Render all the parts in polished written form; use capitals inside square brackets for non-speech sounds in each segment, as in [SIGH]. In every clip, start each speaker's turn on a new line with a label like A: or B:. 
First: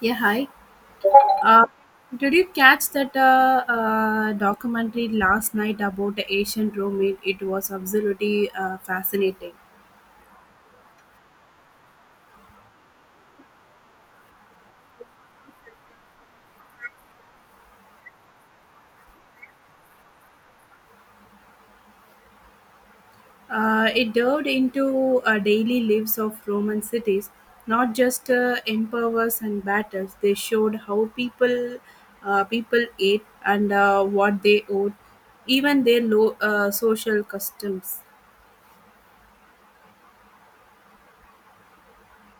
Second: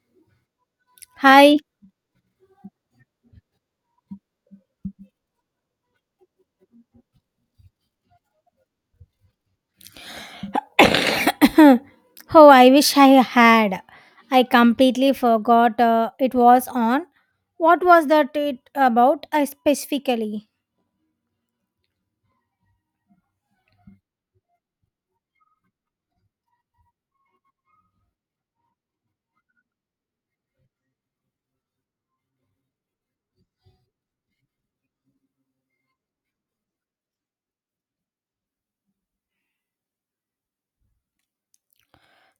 A: Yeah, hi.
B: Hi.
A: Uh, did you catch that documentary last night about the ancient Rome? It was absolutely fascinating.
B: [COUGHS] Oh, I wish I had. I completely forgot it was on. What was that it about specifically?
A: It delved into daily lives of Roman cities, not just empires and battles. They showed how people ate and what they owed, even their social customs.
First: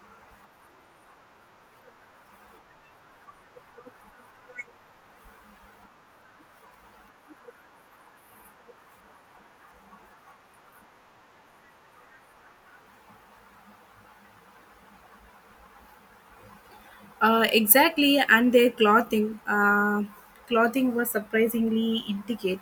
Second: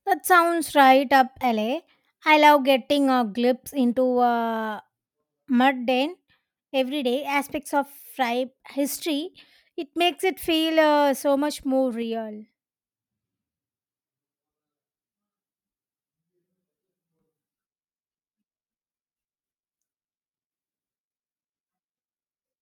B: That sounds right up LA. I love getting a glimpse into mundane, everyday aspects of tribe history. It makes it feel so much more real.
A: Exactly, and their clothing. Clothing was surprisingly intricate.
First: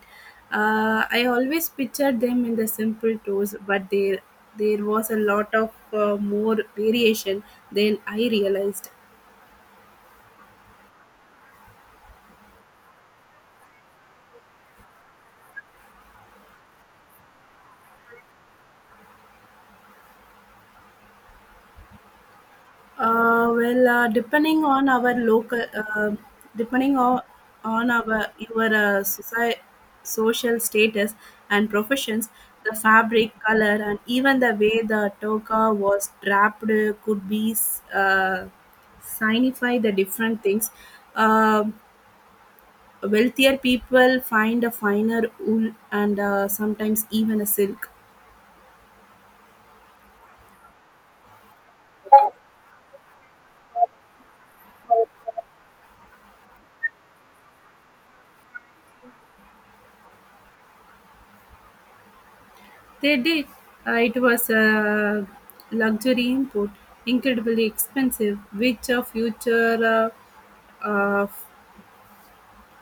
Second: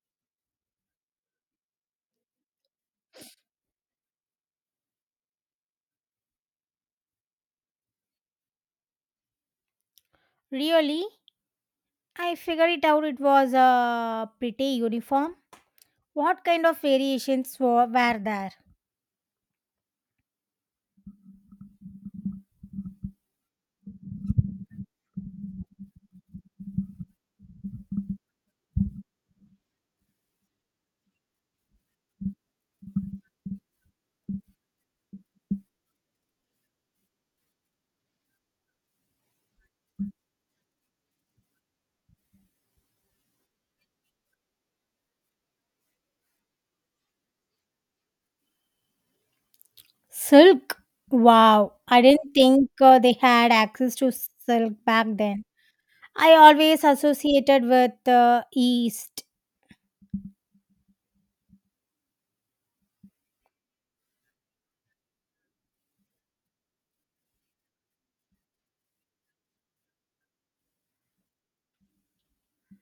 A: I always pictured them in the simple clothes, but there was a lot of more variation than I realized.
B: Really, I figured it out. It was pretty uniform. What kind of variations were there?
A: Well, depending on our depending on our your society, social status and professions, the fabric, color, and even the way the toka was draped could be uh, signify the different things. Uh, Wealthier people find a finer wool and sometimes even a silk.
B: Silk? Wow, I didn't think they had access to silk back then. I always associated with the East.
A: They did. It was a luxury import, incredibly expensive, which a future uh, uh,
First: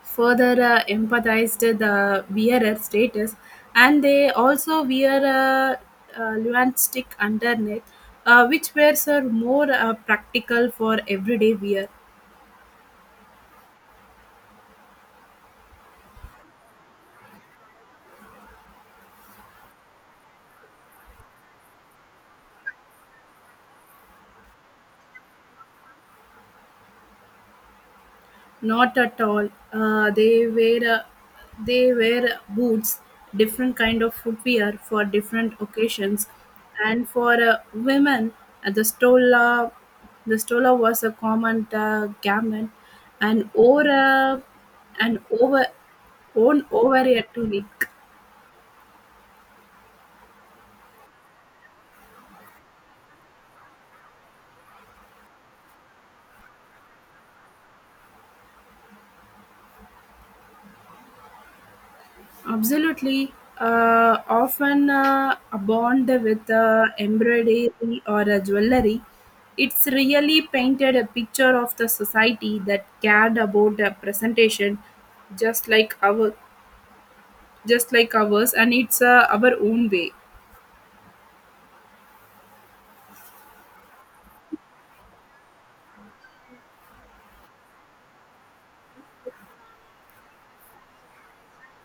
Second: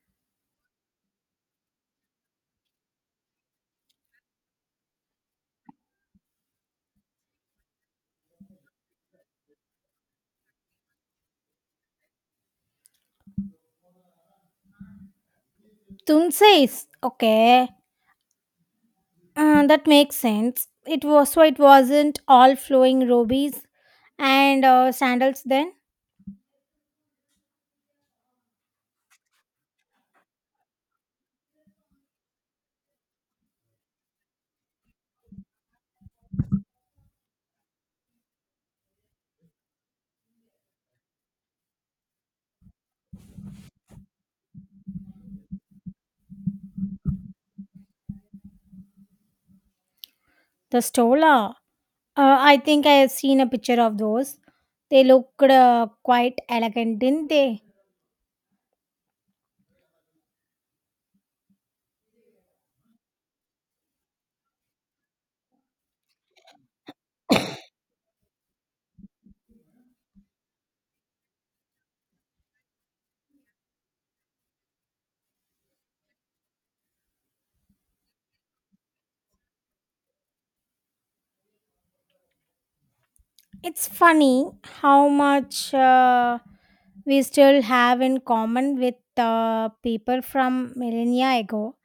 A: further empathized the wearer status, and they also wear a luan stick underneath, which wears are more practical for everyday wear.
B: Tunsays, okay, that makes sense. It was so it wasn't all flowing rubies and sandals then.
A: Not at all. They wear boots, different kind of footwear for different occasions, and for women, uh, the stola the stola was a common garment, and over worn over a tunic.
B: The stola, I think I have seen a picture of those. They looked quite elegant, didn't they?
A: Absolutely. Often adorned with embroidery or jewelry, it's really painted a picture of the society that cared about the presentation, just like our, just like ours, and it's our own way.
B: It's funny how much we still have in common with people from millennia ago.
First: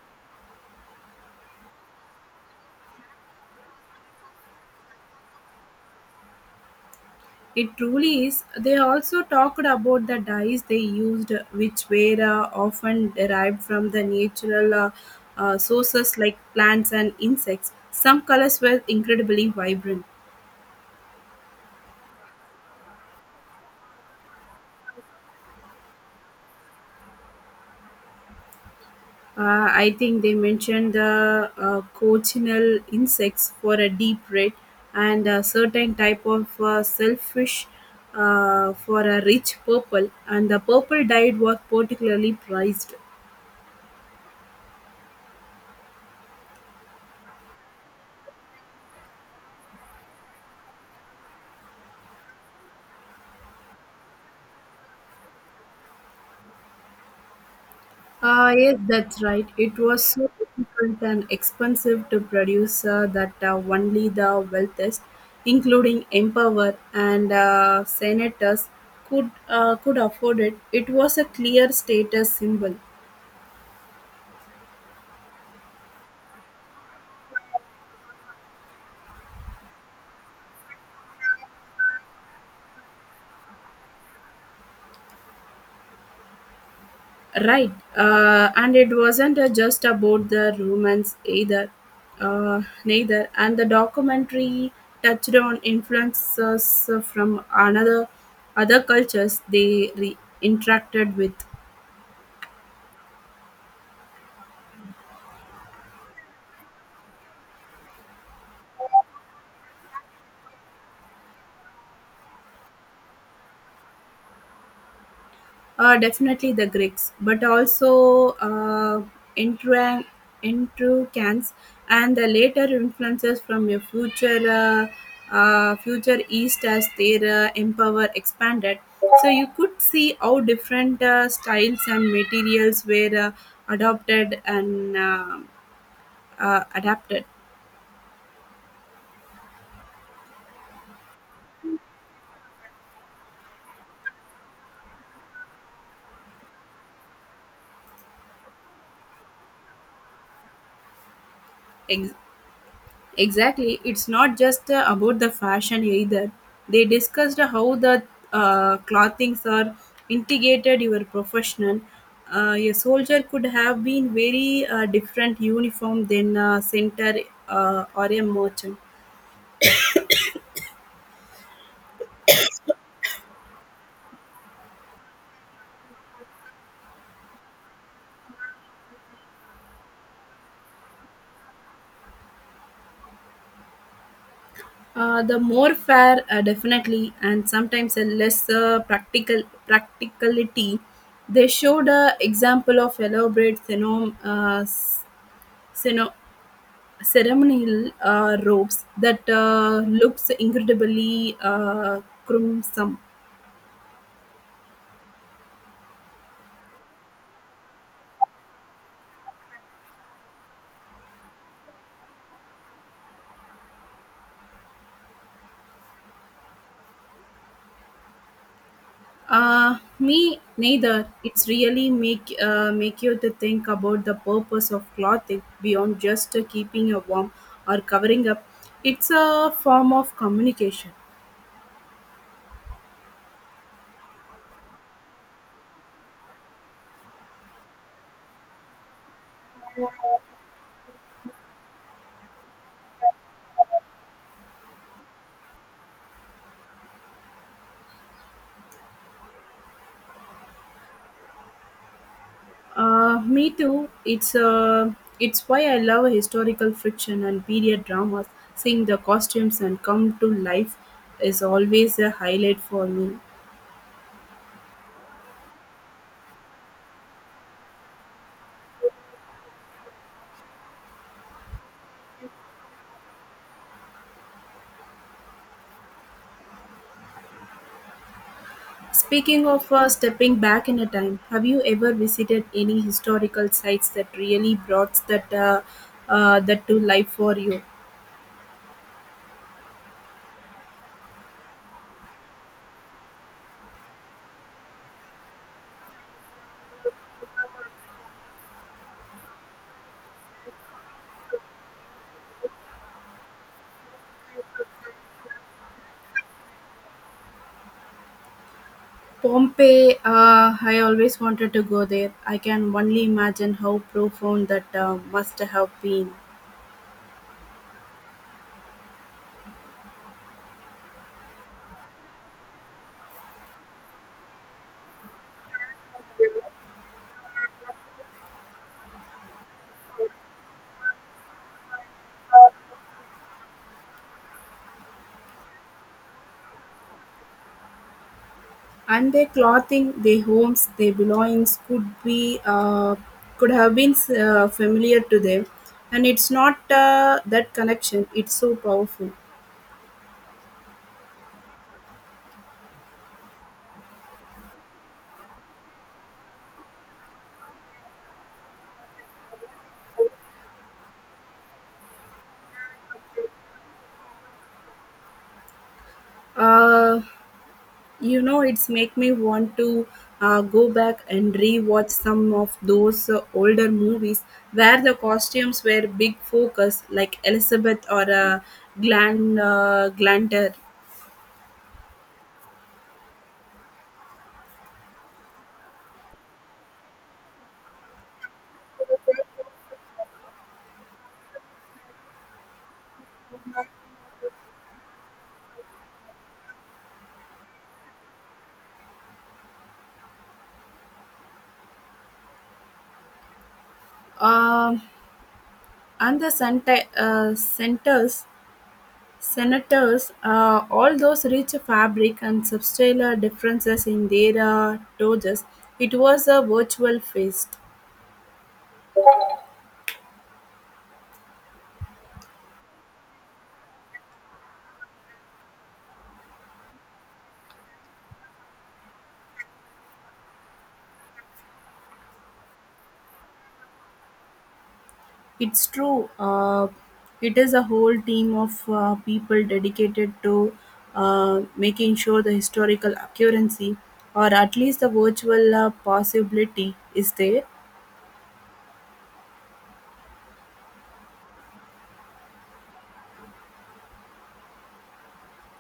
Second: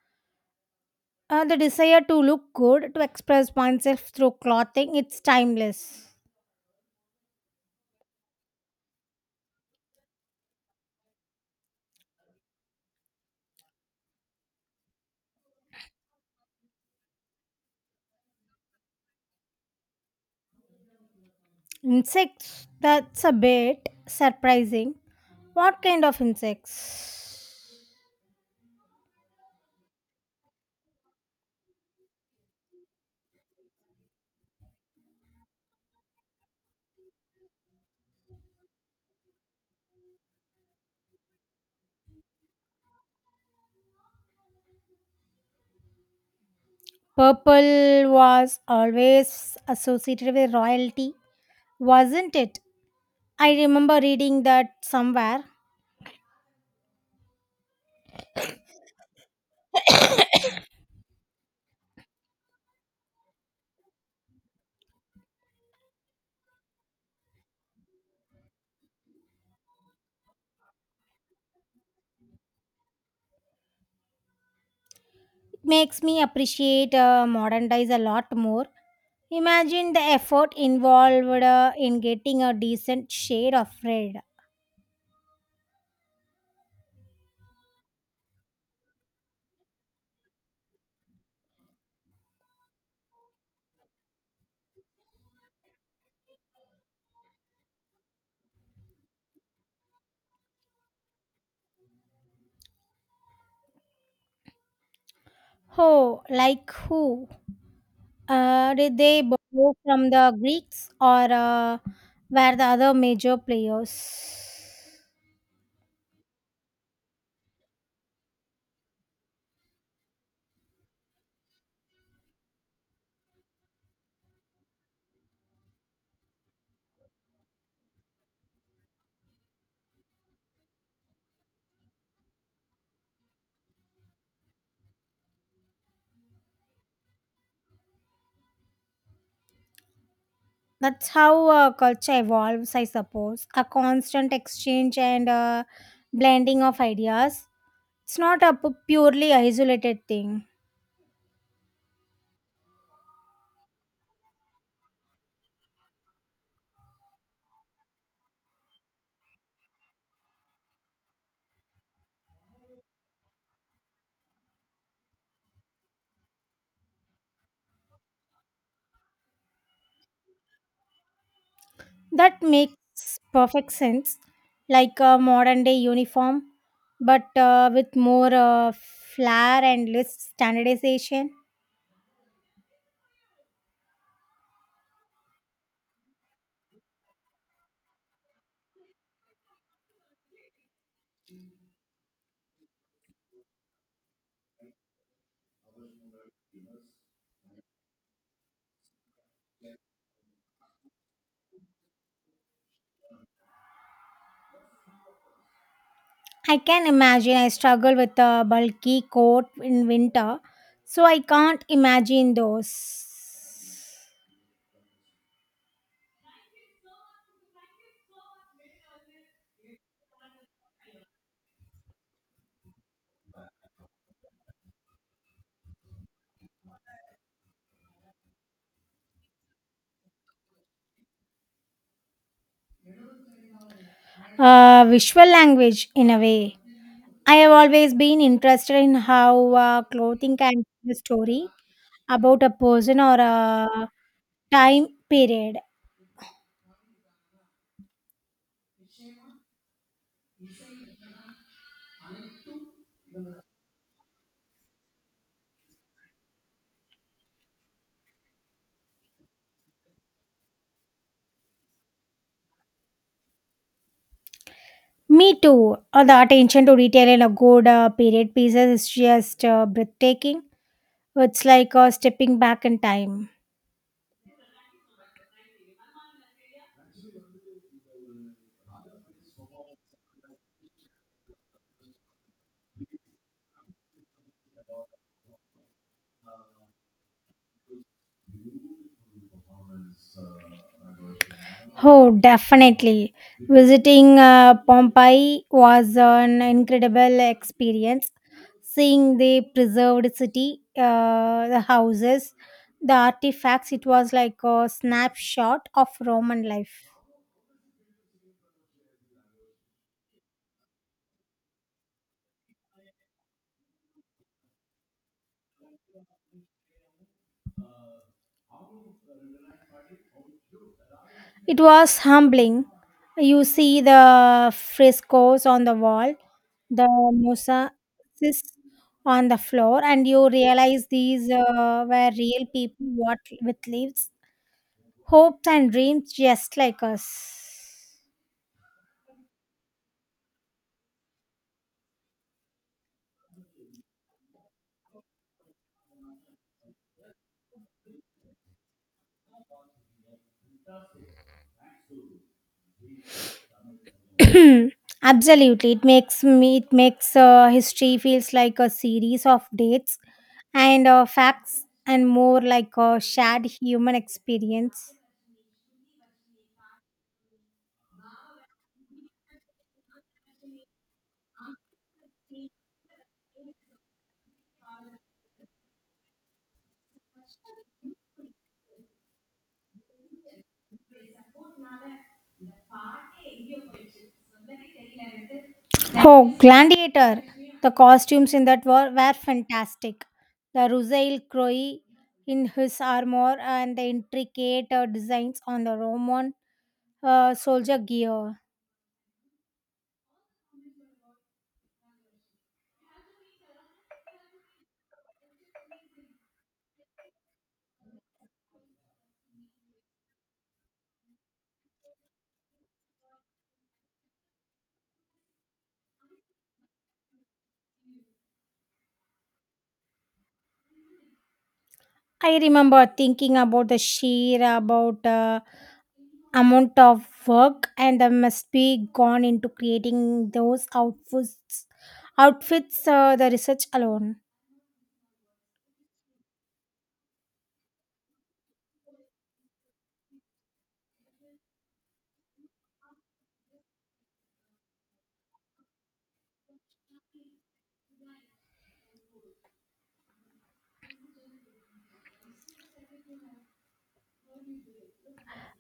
B: The desire to look good, to express oneself through clothing, it's timeless.
A: It truly is. They also talked about the dyes they used, which were often derived from the natural sources like plants and insects. Some colors were incredibly vibrant.
B: Insects, that's a bit surprising. What kind of insects?
A: I think they mentioned the cochineal insects for a deep red and a certain type of selfish for a rich purple, and the purple dye was particularly prized.
B: Purple was always associated with royalty, wasn't it? I remember reading that somewhere.
A: Ah, yes, that's right. It was so difficult and expensive to produce that only the wealthiest, including emperor and senators, could afford it. It was a clear status symbol.
B: Makes me appreciate modern dyes a lot more. Imagine the effort involved in getting a decent shade of red.
A: Right. And it wasn't just about the Romans either, neither. And the documentary touched on influences from another other cultures they interacted with.
B: Oh, like who? Did they borrow from the Greeks or were the other major players?
A: Definitely the Greeks, but also Intruan- Intrujans and the later influences from a future East as their empire expanded. So you could see how different styles and materials were adopted and adapted.
B: That's how culture evolves, I suppose. A constant exchange and blending of ideas. It's not a purely isolated thing.
A: Ex- Exactly. It's not just about the fashion either. They discussed how the clothings are integrated your professional. A soldier could have been very different uniform than a center or a merchant.
B: That makes perfect sense, like a modern day uniform, but with more flair and less standardization.
A: The more fair, definitely, and sometimes a less practicality. They showed a example of elaborate syno- ceremonial robes that looks incredibly crimson.
B: I can imagine I struggle with a bulky coat in winter, so I can't imagine those.
A: Me neither. It's really make you to think about the purpose of clothing beyond just keeping you warm or covering up. It's a form of communication.
B: Visual language, in a way. I have always been interested in how clothing can tell a story about a person or a time period.
A: Me too. It's why I love historical fiction and period dramas. Seeing the costumes and come to life is always a highlight for me.
B: Me too. The attention to detail in a good period pieces is just breathtaking. It's like stepping back in time.
A: Speaking of stepping back in a time, have you ever visited any historical sites that really brought that to life for you?
B: Oh, definitely. Visiting Pompeii was an incredible experience. Seeing the preserved city, the houses, the artifacts, it was like a snapshot of Roman life.
A: Pompeii, I always wanted to go there. I can only imagine how profound that must have been.
B: It was humbling. You see the frescoes on the wall, the mosaics on the floor, and you realize these were real people what with lives, hopes, and dreams just like us.
A: And their clothing, their homes, their belongings could have been familiar to them. And it's not that connection; it's so powerful.
B: [CLEARS THROAT] Absolutely, it makes history feels like a series of dates and facts, and more like a shared human experience.
A: Uh, You know, it's make me want to go back and rewatch some of those older movies where the costumes were big focus, like Elizabeth or Glanter.
B: Oh, Gladiator! The costumes in that were fantastic. The Rusail Croy in his armor and the intricate designs on the Roman soldier gear.
A: Um and the center, senators. All those rich fabric and substantial differences in their toges. It was a virtual feast.
B: I remember thinking about the sheer about amount of work and that must be gone into creating those outfits. Outfits, the research alone.
A: It's true. It is a whole team of people dedicated to making sure the historical accuracy, or at least the virtual possibility, is there.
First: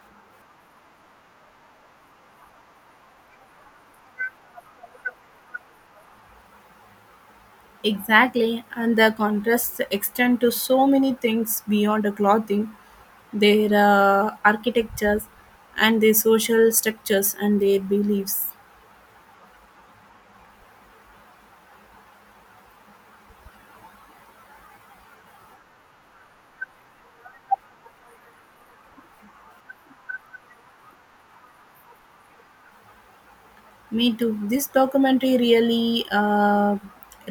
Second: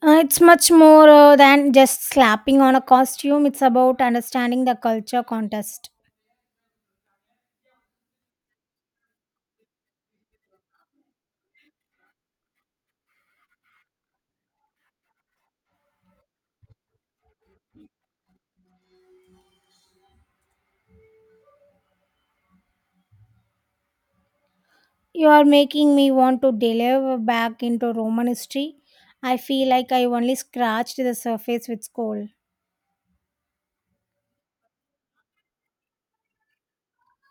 B: It's much more than just slapping on a costume. It's about understanding the culture contest.
A: Exactly, and the contrasts extend to so many things beyond the clothing, their architectures, and their social structures and their beliefs.
B: You are making me want to delve back into Roman history. I feel like I only scratched the surface with school.
A: Me too. This documentary really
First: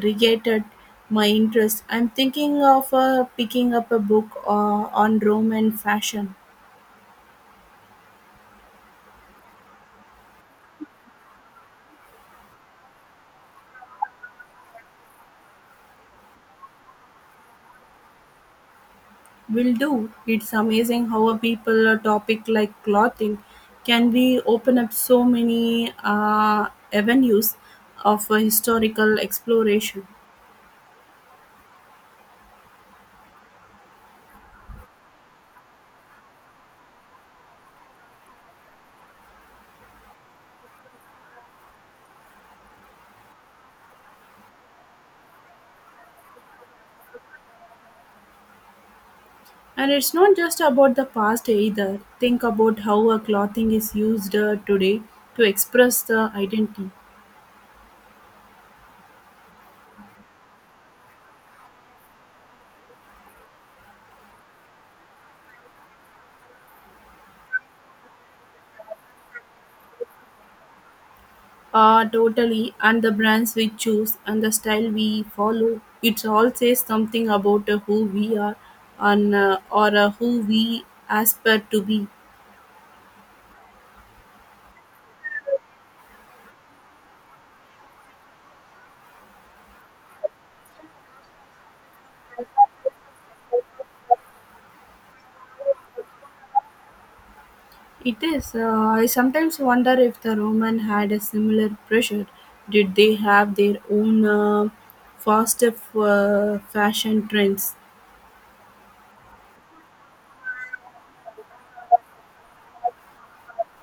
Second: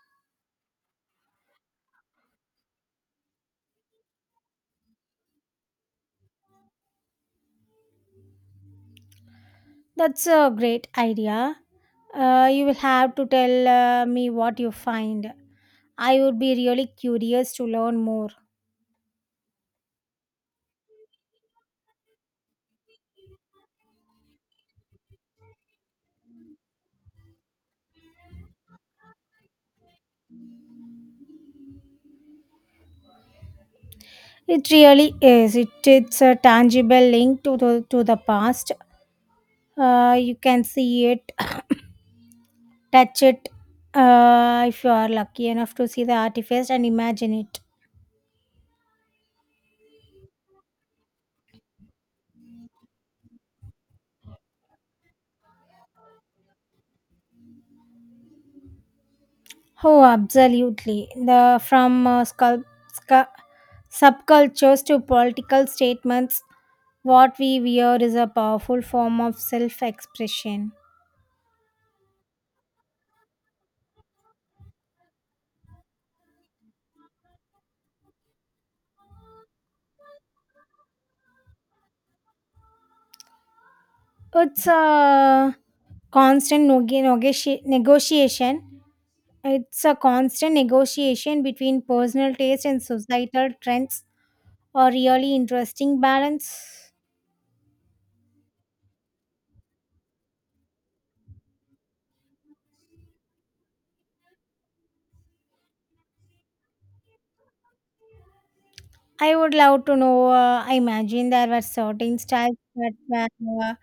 A: regated my interest. I'm thinking of picking up a book on Roman fashion.
B: That's a great idea. You will have to tell me what you find. I would be really curious to learn more.
A: Will do. It's amazing how a people a topic like clothing can be open up so many avenues of historical exploration.
B: It really is. It's a tangible link to the past. You can see it, touch it, if you are lucky enough to see the artifact and imagine it.
A: And it's not just about the past either. Think about how a clothing is used today to express the identity.
B: Oh, absolutely. The From scu- subcultures to political statements, what we wear is a powerful form of self-expression.
A: Totally. And the brands we choose and the style we follow, it all says something about who we are and or who we aspire to be.
B: It's a constant negotiation. It's a constant negotiation between personal taste and societal trends. A really interesting balance.
A: It is. I sometimes wonder if the Roman had a similar pressure. Did they have their own fashion trends?
B: I would love to know. I imagine there were certain styles that were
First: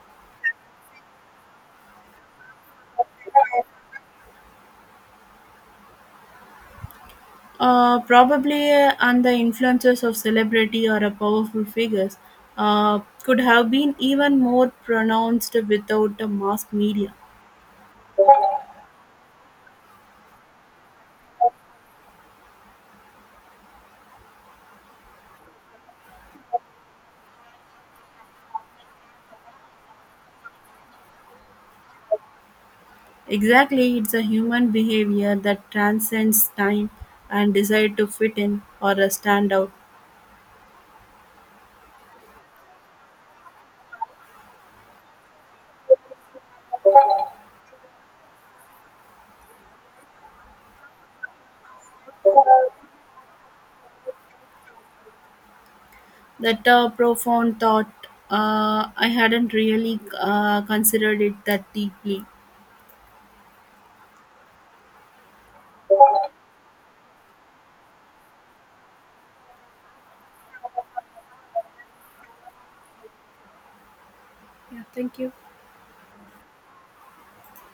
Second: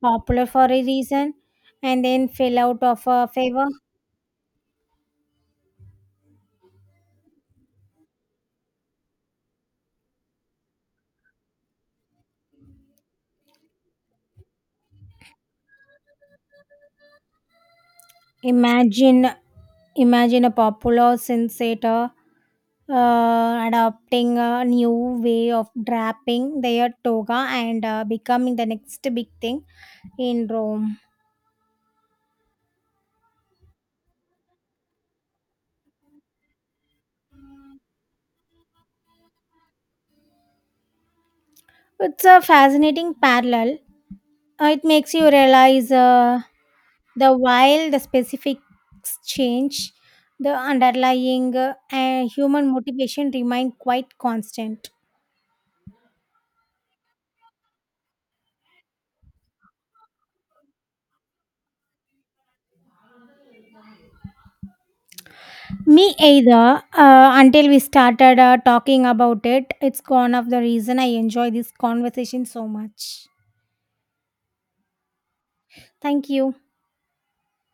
B: popular for a reason and then fell out of favor.
A: Probably and the influences of celebrity or a powerful figures could have been even more pronounced without the mass media.
B: Imagine, imagine a popular sensator adopting a new way of draping their toga and becoming the next big thing in Rome.
A: Exactly, it's a human behavior that transcends time and desire to fit in or stand out.
B: It's a fascinating parallel. It makes you realize. The While the specifics change, the underlying human motivation remained quite constant.
A: That profound thought, I hadn't really considered it that deeply.
B: Me either. Until we started talking about it, it's one of the reason I enjoy this conversation so much.
A: Yeah, thank you.
B: Thank you.